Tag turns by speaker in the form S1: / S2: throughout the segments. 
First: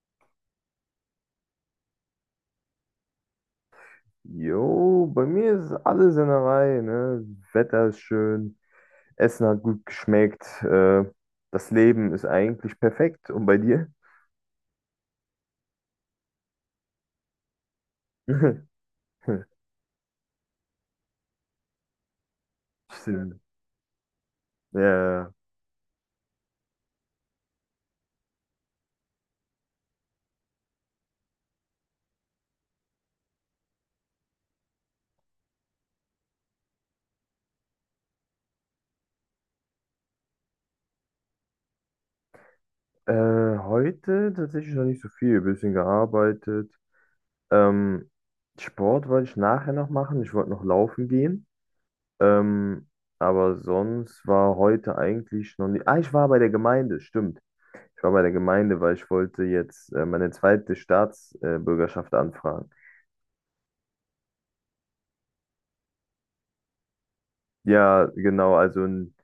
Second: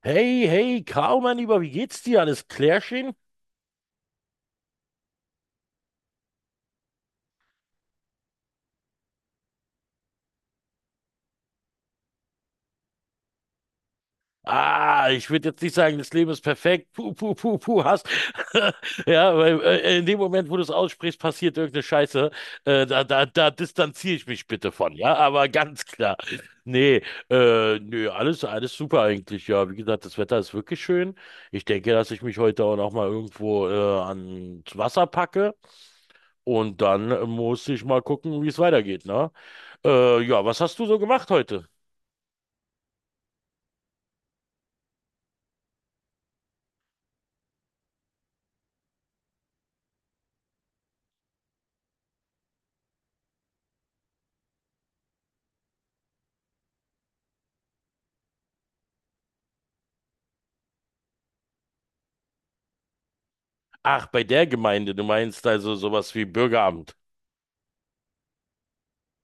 S1: Hey, hey, Kau, mein Lieber, wie geht's dir? Alles klärchen?
S2: Jo, bei mir ist alles in der Reihe, ne? Wetter ist schön, Essen hat gut geschmeckt, das Leben ist eigentlich perfekt. Und bei dir?
S1: Ah, ich würde jetzt nicht sagen, das Leben ist perfekt. Puh, puh, puh, puh, hast. Ja, weil in dem Moment, wo du es aussprichst, passiert irgendeine Scheiße. Äh, da, da,
S2: Stimmt.
S1: da distanziere ich mich bitte von, ja,
S2: Ja.
S1: aber ganz klar. Nee, nö, alles super eigentlich, ja. Wie gesagt, das Wetter ist wirklich schön. Ich denke, dass ich mich heute auch noch mal irgendwo ans Wasser packe und dann muss ich mal gucken, wie es weitergeht, ne? Ja, was hast du so gemacht heute?
S2: Heute tatsächlich noch nicht so viel, ein bisschen gearbeitet. Ähm, Sport wollte ich nachher noch machen, ich wollte noch laufen gehen. Ähm, aber sonst war heute eigentlich noch nicht. Ah, ich war bei der Gemeinde, stimmt. Ich war bei der Gemeinde, weil ich wollte jetzt meine zweite Staatsbürgerschaft anfragen.
S1: Ach, bei der Gemeinde, du meinst also sowas wie Bürgeramt.
S2: Ja, genau, also n-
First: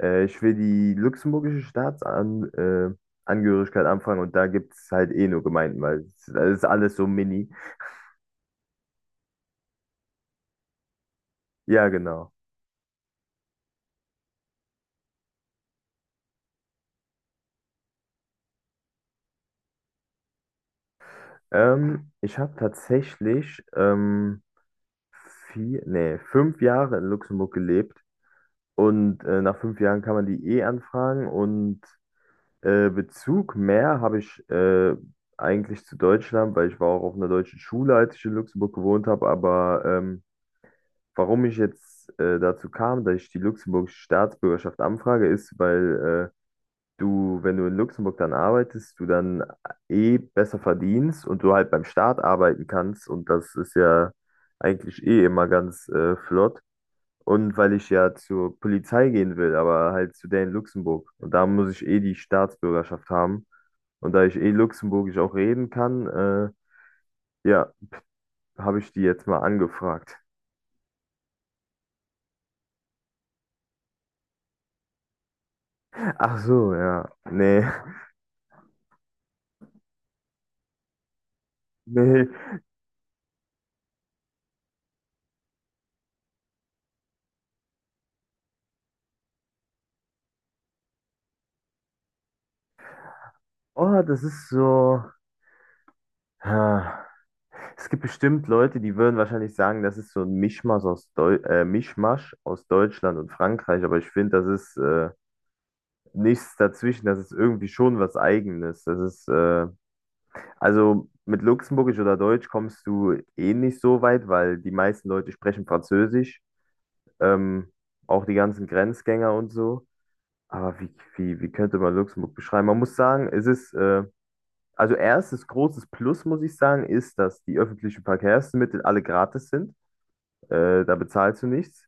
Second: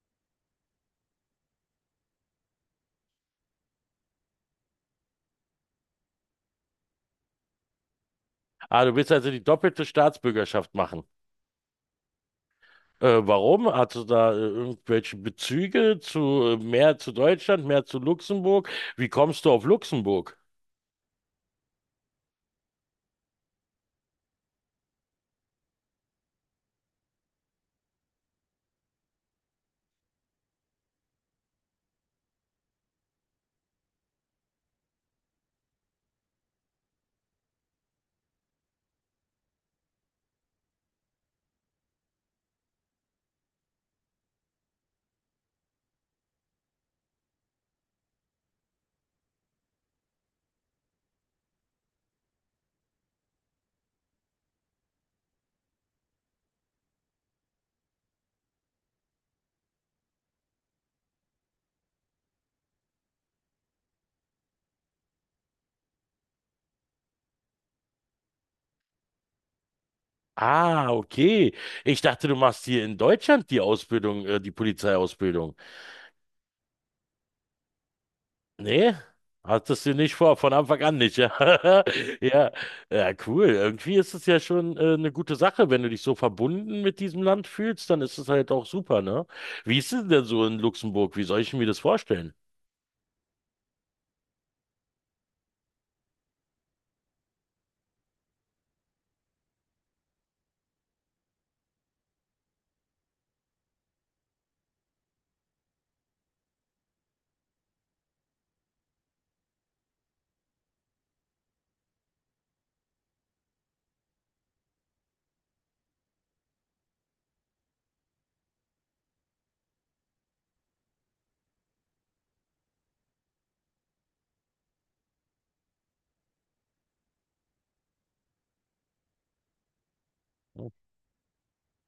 S2: äh, ich will die luxemburgische Staatsan Angehörigkeit anfragen, und da gibt es halt eh nur Gemeinden, weil es das ist alles so mini.
S1: Ah, du willst also die doppelte Staatsbürgerschaft machen.
S2: Ja, genau.
S1: Warum? Hast du da irgendwelche Bezüge zu mehr zu Deutschland, mehr zu Luxemburg? Wie kommst du auf Luxemburg?
S2: Ich habe tatsächlich 4, nee, 5 Jahre in Luxemburg gelebt und nach 5 Jahren kann man die eh anfragen. Und Bezug mehr habe ich eigentlich zu Deutschland, weil ich war auch auf einer deutschen Schule, als ich in Luxemburg gewohnt habe. Aber warum ich jetzt dazu kam, dass ich die luxemburgische Staatsbürgerschaft anfrage, ist, weil du, wenn du in Luxemburg dann arbeitest, du dann eh besser verdienst und du halt beim Staat arbeiten kannst. Und das ist ja eigentlich eh immer ganz flott. Und weil ich ja zur Polizei gehen will, aber halt zu der in Luxemburg. Und da muss ich eh die Staatsbürgerschaft haben. Und da ich eh Luxemburgisch auch reden kann, ja, habe ich die jetzt mal angefragt.
S1: Ah, okay. Ich dachte, du machst hier in Deutschland die Ausbildung, die Polizeiausbildung.
S2: Ach so, ja. Nee,
S1: Nee, hattest du nicht vor, von Anfang an nicht, ja.
S2: nee.
S1: Ja, ja, cool. Irgendwie ist es ja schon eine gute Sache, wenn du dich so verbunden mit diesem Land fühlst, dann ist es halt auch super, ne? Wie ist es denn so in Luxemburg? Wie soll ich mir das vorstellen?
S2: Oh, das ist so. Ha. Es gibt bestimmt Leute, die würden wahrscheinlich sagen, das ist so ein Mischmasch aus, Deu Mischmasch aus Deutschland und Frankreich, aber ich finde, das ist nichts dazwischen, das ist irgendwie schon was Eigenes. Das ist, also mit Luxemburgisch oder Deutsch kommst du eh nicht so weit, weil die meisten Leute sprechen Französisch. ähm, Auch die ganzen Grenzgänger und so. Aber wie könnte man Luxemburg beschreiben? Man muss sagen, es ist, also erstes großes Plus, muss ich sagen, ist, dass die öffentlichen Verkehrsmittel alle gratis sind. Da bezahlst du nichts.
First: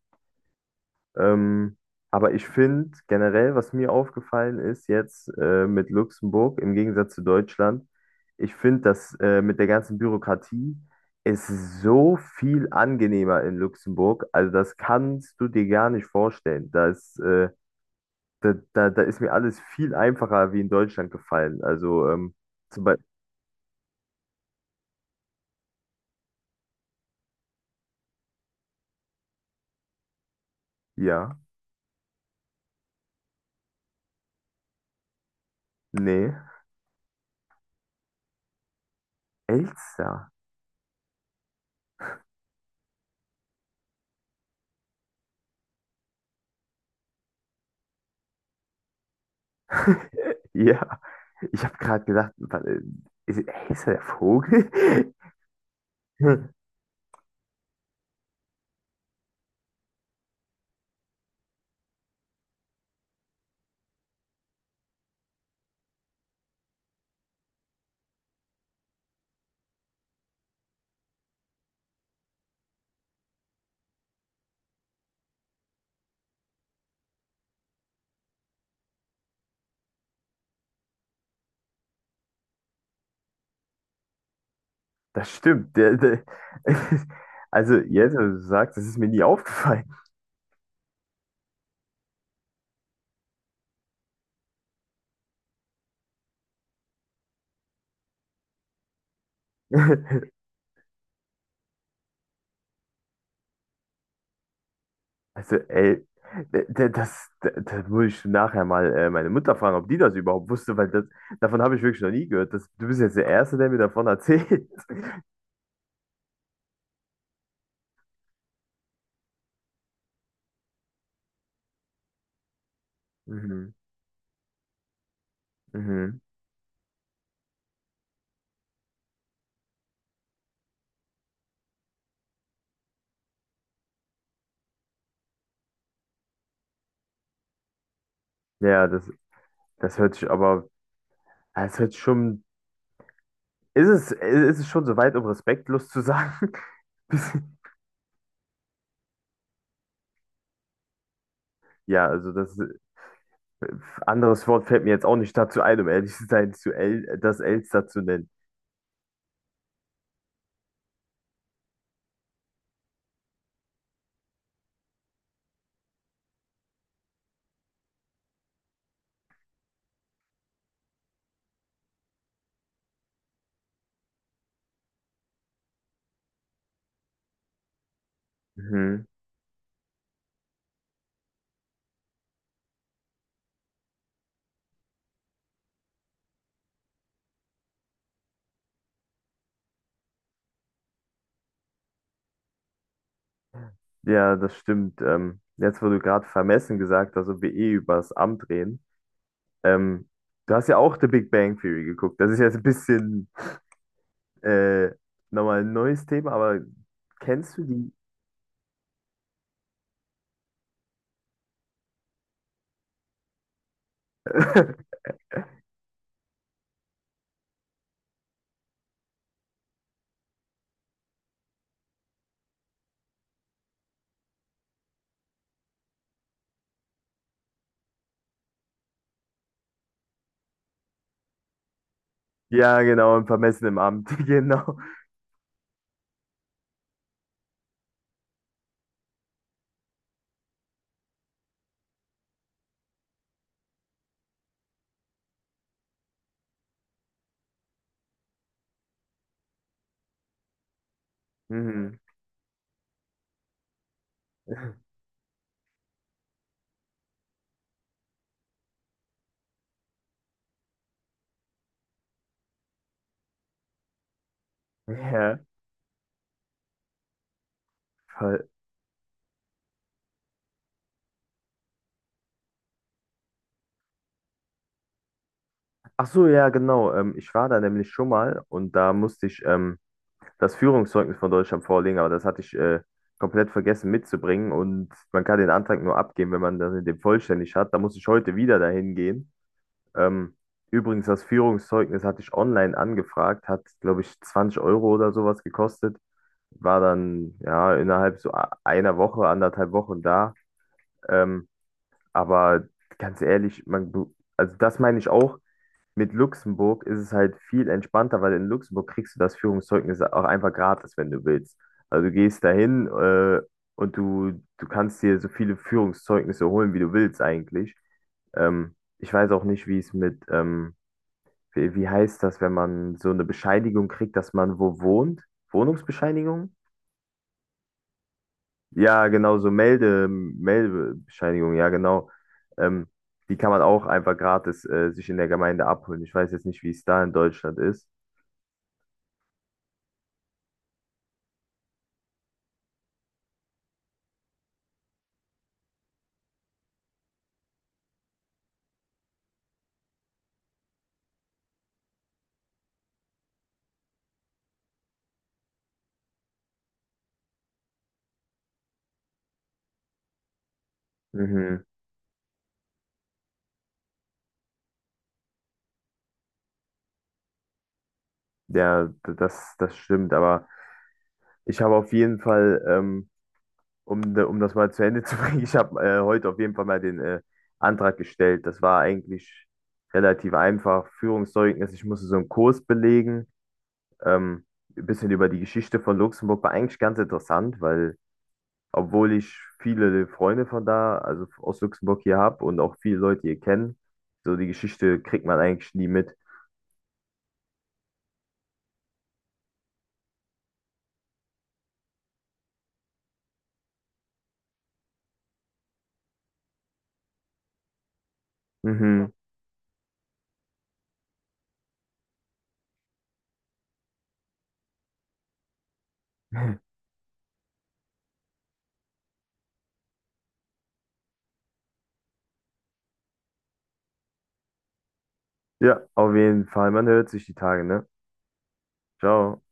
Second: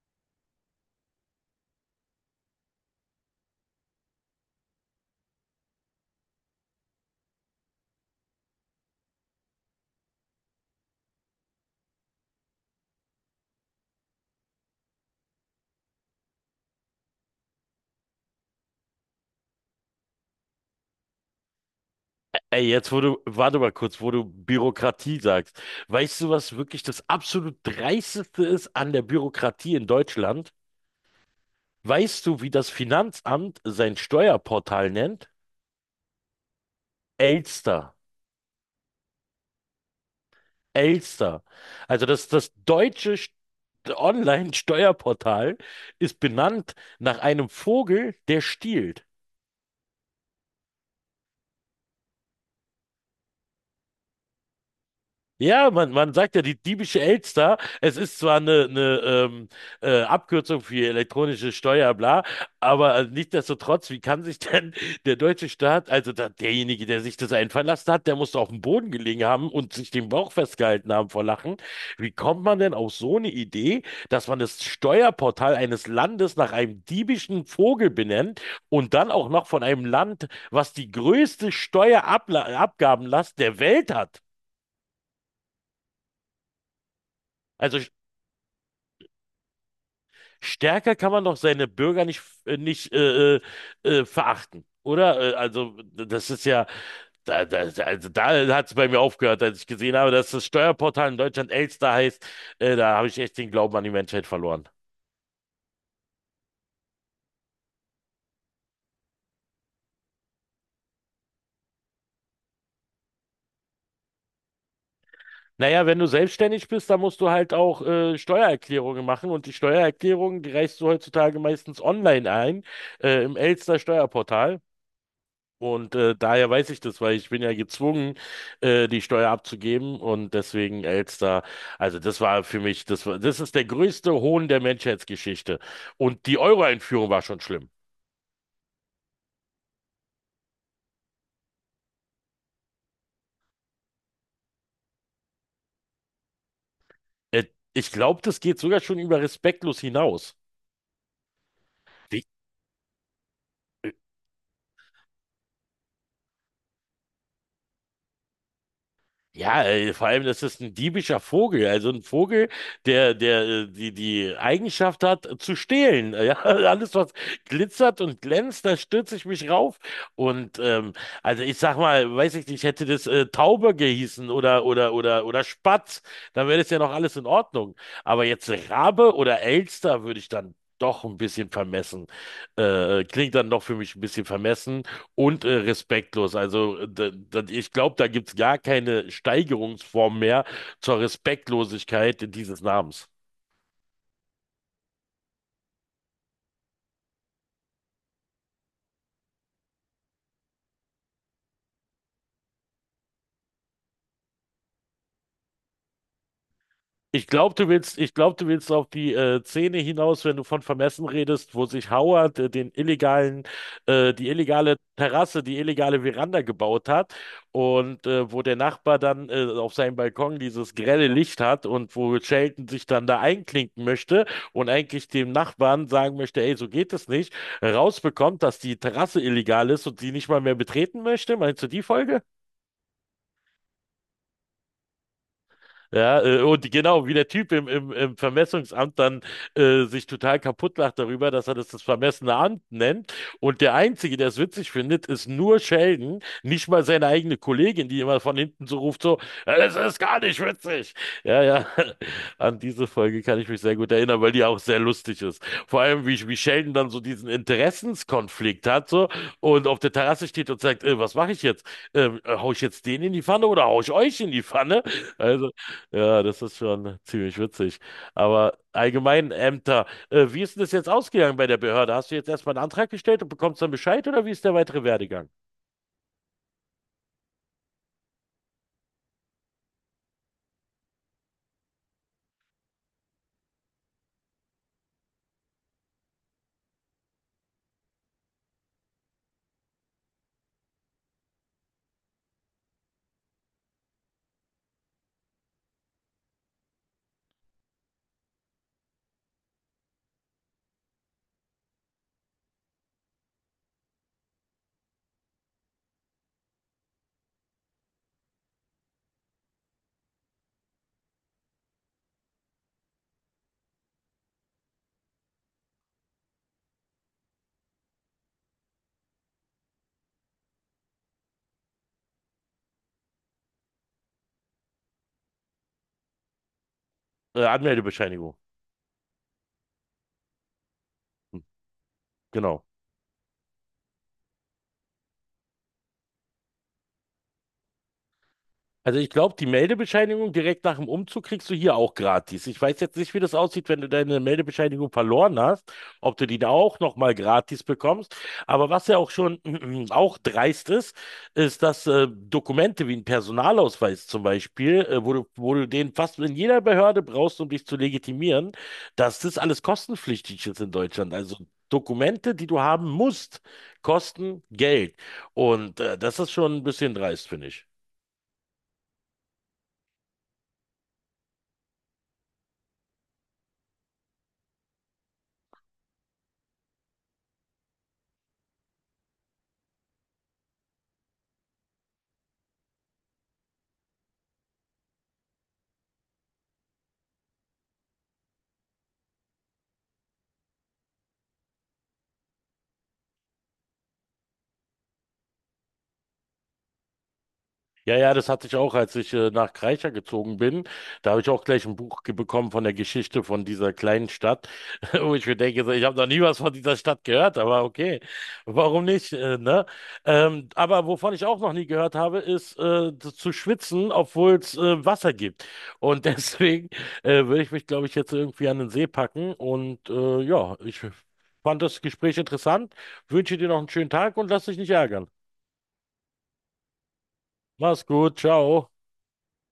S2: Ähm, aber ich finde generell, was mir aufgefallen ist jetzt mit Luxemburg im Gegensatz zu Deutschland, ich finde das mit der ganzen Bürokratie ist so viel angenehmer in Luxemburg. Also das kannst du dir gar nicht vorstellen. Da ist, da ist mir alles viel einfacher wie in Deutschland gefallen. Also
S1: Ey,
S2: zum
S1: jetzt wo
S2: Beispiel,
S1: du, warte mal kurz, wo du Bürokratie sagst. Weißt du, was wirklich das absolut Dreisteste ist an der Bürokratie in Deutschland?
S2: ja,
S1: Weißt du, wie das Finanzamt sein Steuerportal nennt?
S2: nee,
S1: Elster.
S2: Elster.
S1: Elster. Also das deutsche Online-Steuerportal ist benannt nach einem Vogel, der stiehlt.
S2: Ja, ich habe gerade gedacht, ist, ist er der Vogel?
S1: Ja, man sagt ja die diebische Elster. Es ist zwar eine Abkürzung für elektronische Steuer, bla, aber nichtsdestotrotz, wie kann sich denn der deutsche Staat, also da, derjenige, der sich das einfallen lassen hat, der muss doch auf dem Boden gelegen haben und sich den Bauch festgehalten haben vor Lachen. Wie kommt man denn auf so eine Idee, dass man das Steuerportal eines Landes nach einem diebischen Vogel benennt und dann auch noch von einem Land, was die größte Steuerabgabenlast der Welt hat?
S2: Das stimmt. Also,
S1: Also
S2: jetzt, wo du sagst, das ist mir nie aufgefallen.
S1: stärker kann man doch seine Bürger nicht, nicht verachten, oder? Also, das ist ja, da, da, also da hat es bei mir aufgehört, als ich gesehen habe, dass das Steuerportal in Deutschland Elster heißt. Da habe ich echt den Glauben an die Menschheit verloren.
S2: Also, ey, da muss ich nachher mal meine Mutter fragen, ob die das überhaupt wusste, weil davon habe ich wirklich noch nie gehört. Du bist jetzt der Erste, der mir davon erzählt.
S1: Naja, wenn du selbstständig bist, dann musst du halt auch Steuererklärungen machen und die Steuererklärungen, die reichst du heutzutage meistens online ein, im
S2: Mhm,
S1: Elster Steuerportal. Und
S2: mhm.
S1: daher weiß ich das, weil ich bin ja gezwungen, die Steuer abzugeben und deswegen Elster. Also das war für mich, das war, das ist der größte Hohn der Menschheitsgeschichte. Und die Euro-Einführung war schon schlimm.
S2: Ja, das hört sich aber, es hört sich schon, ist es schon so weit, um respektlos zu sagen?
S1: Äh,
S2: Bisschen-
S1: ich glaube, das geht sogar schon über respektlos hinaus.
S2: Ja,
S1: Wie?
S2: also anderes Wort fällt mir jetzt auch nicht dazu ein, um ehrlich zu sein, zu El, das Elster zu nennen.
S1: Ja, vor allem, das ist ein diebischer Vogel, also ein Vogel, der die Eigenschaft hat, zu stehlen. Ja, alles, was glitzert und glänzt, da stürze ich mich rauf. Und also ich sag mal, weiß ich nicht, hätte das Taube gehießen oder Spatz, dann wäre das ja noch alles in Ordnung. Aber jetzt
S2: Mhm.
S1: Rabe oder Elster würde ich dann doch ein bisschen vermessen. Klingt dann doch für mich ein bisschen vermessen. Und respektlos. Also, ich glaube, da gibt es gar keine Steigerungsform mehr zur Respektlosigkeit dieses Namens.
S2: Ja, das stimmt. Jetzt, wo du gerade vermessen gesagt hast, ob wir eh über das Amt reden. Ähm, Du hast ja auch The Big Bang Theory geguckt. Das ist jetzt ein bisschen äh, nochmal ein neues Thema, aber
S1: Ich glaube,
S2: kennst du
S1: du
S2: die?
S1: willst, ich glaub, du willst auf die Szene hinaus, wenn du von Vermessen redest, wo sich Howard die illegale Terrasse, die illegale Veranda gebaut hat und wo der Nachbar dann auf seinem Balkon dieses grelle Licht hat und wo Sheldon sich dann da einklinken möchte und eigentlich dem Nachbarn sagen möchte, ey, so geht es nicht, rausbekommt, dass die Terrasse illegal ist und sie nicht mal mehr betreten möchte. Meinst du die Folge?
S2: Ja, genau, im vermessenen Amt, genau.
S1: Ja, und genau, wie der Typ im Vermessungsamt dann sich total kaputt lacht darüber, dass er das vermessene Amt nennt. Und der Einzige, der es witzig findet, ist nur Sheldon, nicht mal seine eigene Kollegin, die immer von hinten so ruft, so, "Ja, das ist gar nicht witzig. Ja, ja,
S2: Mhm.
S1: an diese Folge kann ich mich sehr gut erinnern, weil die auch sehr lustig ist. Vor allem, wie Sheldon dann so diesen Interessenskonflikt hat, so, und auf der Terrasse steht und sagt, was mache ich jetzt? Hau ich jetzt den in die Pfanne oder hau ich euch in die Pfanne?
S2: Ja,
S1: Also, ja, das ist schon ziemlich witzig.
S2: voll.
S1: Aber allgemein Ämter, wie ist denn das jetzt ausgegangen bei der Behörde? Hast du jetzt erstmal einen Antrag gestellt und bekommst dann Bescheid oder wie ist der weitere Werdegang?
S2: Ach so, ja, genau. Ich war da nämlich schon mal und da musste ich das Führungszeugnis von Deutschland vorlegen, aber das hatte ich komplett vergessen mitzubringen, und man kann den Antrag nur abgeben, wenn man das in dem vollständig hat. Da muss ich heute wieder dahin gehen. Ähm, Übrigens, das Führungszeugnis hatte ich online angefragt, hat, glaube ich, 20 Euro oder sowas gekostet. War dann ja innerhalb einer Woche, anderthalb Wochen da. Ähm, aber ganz ehrlich, also das meine ich auch, mit Luxemburg ist es halt viel entspannter, weil in Luxemburg kriegst du das Führungszeugnis auch einfach gratis, wenn du willst. Also du gehst dahin und du kannst dir so viele Führungszeugnisse holen, wie du willst eigentlich. Ich weiß auch nicht, wie es mit, wie heißt das, wenn man so eine Bescheinigung kriegt, dass man wo wohnt? Wohnungsbescheinigung?
S1: Anmeldebescheinigung,
S2: Ja, genau, so Meldebescheinigung, ja, genau.
S1: genau.
S2: Ähm, Die kann man auch einfach gratis sich in der Gemeinde abholen. Ich weiß jetzt nicht, wie es da in Deutschland ist.
S1: Also ich glaube, die Meldebescheinigung direkt nach dem Umzug kriegst du hier auch gratis. Ich weiß jetzt nicht, wie das aussieht, wenn du deine Meldebescheinigung verloren hast, ob du die da auch nochmal gratis bekommst. Aber was ja auch schon auch dreist ist, ist, dass Dokumente wie ein Personalausweis zum Beispiel, wo du den fast in jeder Behörde brauchst, um dich zu legitimieren, dass das alles kostenpflichtig ist in Deutschland. Also
S2: Mhm.
S1: Dokumente, die du haben musst, kosten Geld. Und das ist schon ein bisschen dreist, finde ich.
S2: Ja, das stimmt, aber ich habe auf jeden Fall, um das mal zu Ende zu bringen, ich habe heute auf jeden Fall mal den Antrag gestellt. Das war eigentlich relativ einfach. Führungszeugnis, ich musste so einen Kurs belegen, ähm, ein bisschen über die Geschichte von Luxemburg, war eigentlich ganz interessant, weil obwohl ich viele Freunde von da, also aus Luxemburg hier habe und auch viele Leute hier kennen, so die Geschichte kriegt man eigentlich nie mit.
S1: Ja, ja, das hatte ich auch, als ich nach Kreischer gezogen bin. Da habe ich auch gleich ein Buch bekommen von der Geschichte von dieser kleinen Stadt, wo ich mir denke, so, ich habe noch nie was von dieser Stadt gehört, aber okay, warum nicht,
S2: Mhm.
S1: ne? Aber wovon ich auch noch nie gehört habe, ist zu schwitzen, obwohl es Wasser gibt. Und deswegen würde ich mich, glaube ich, jetzt irgendwie an den See packen. Und ja, ich fand das Gespräch interessant, wünsche dir noch einen schönen Tag und lass dich nicht ärgern.
S2: Ja, auf jeden Fall, man hört sich die Tage,
S1: Mach's
S2: ne?
S1: gut, ciao.
S2: Ciao.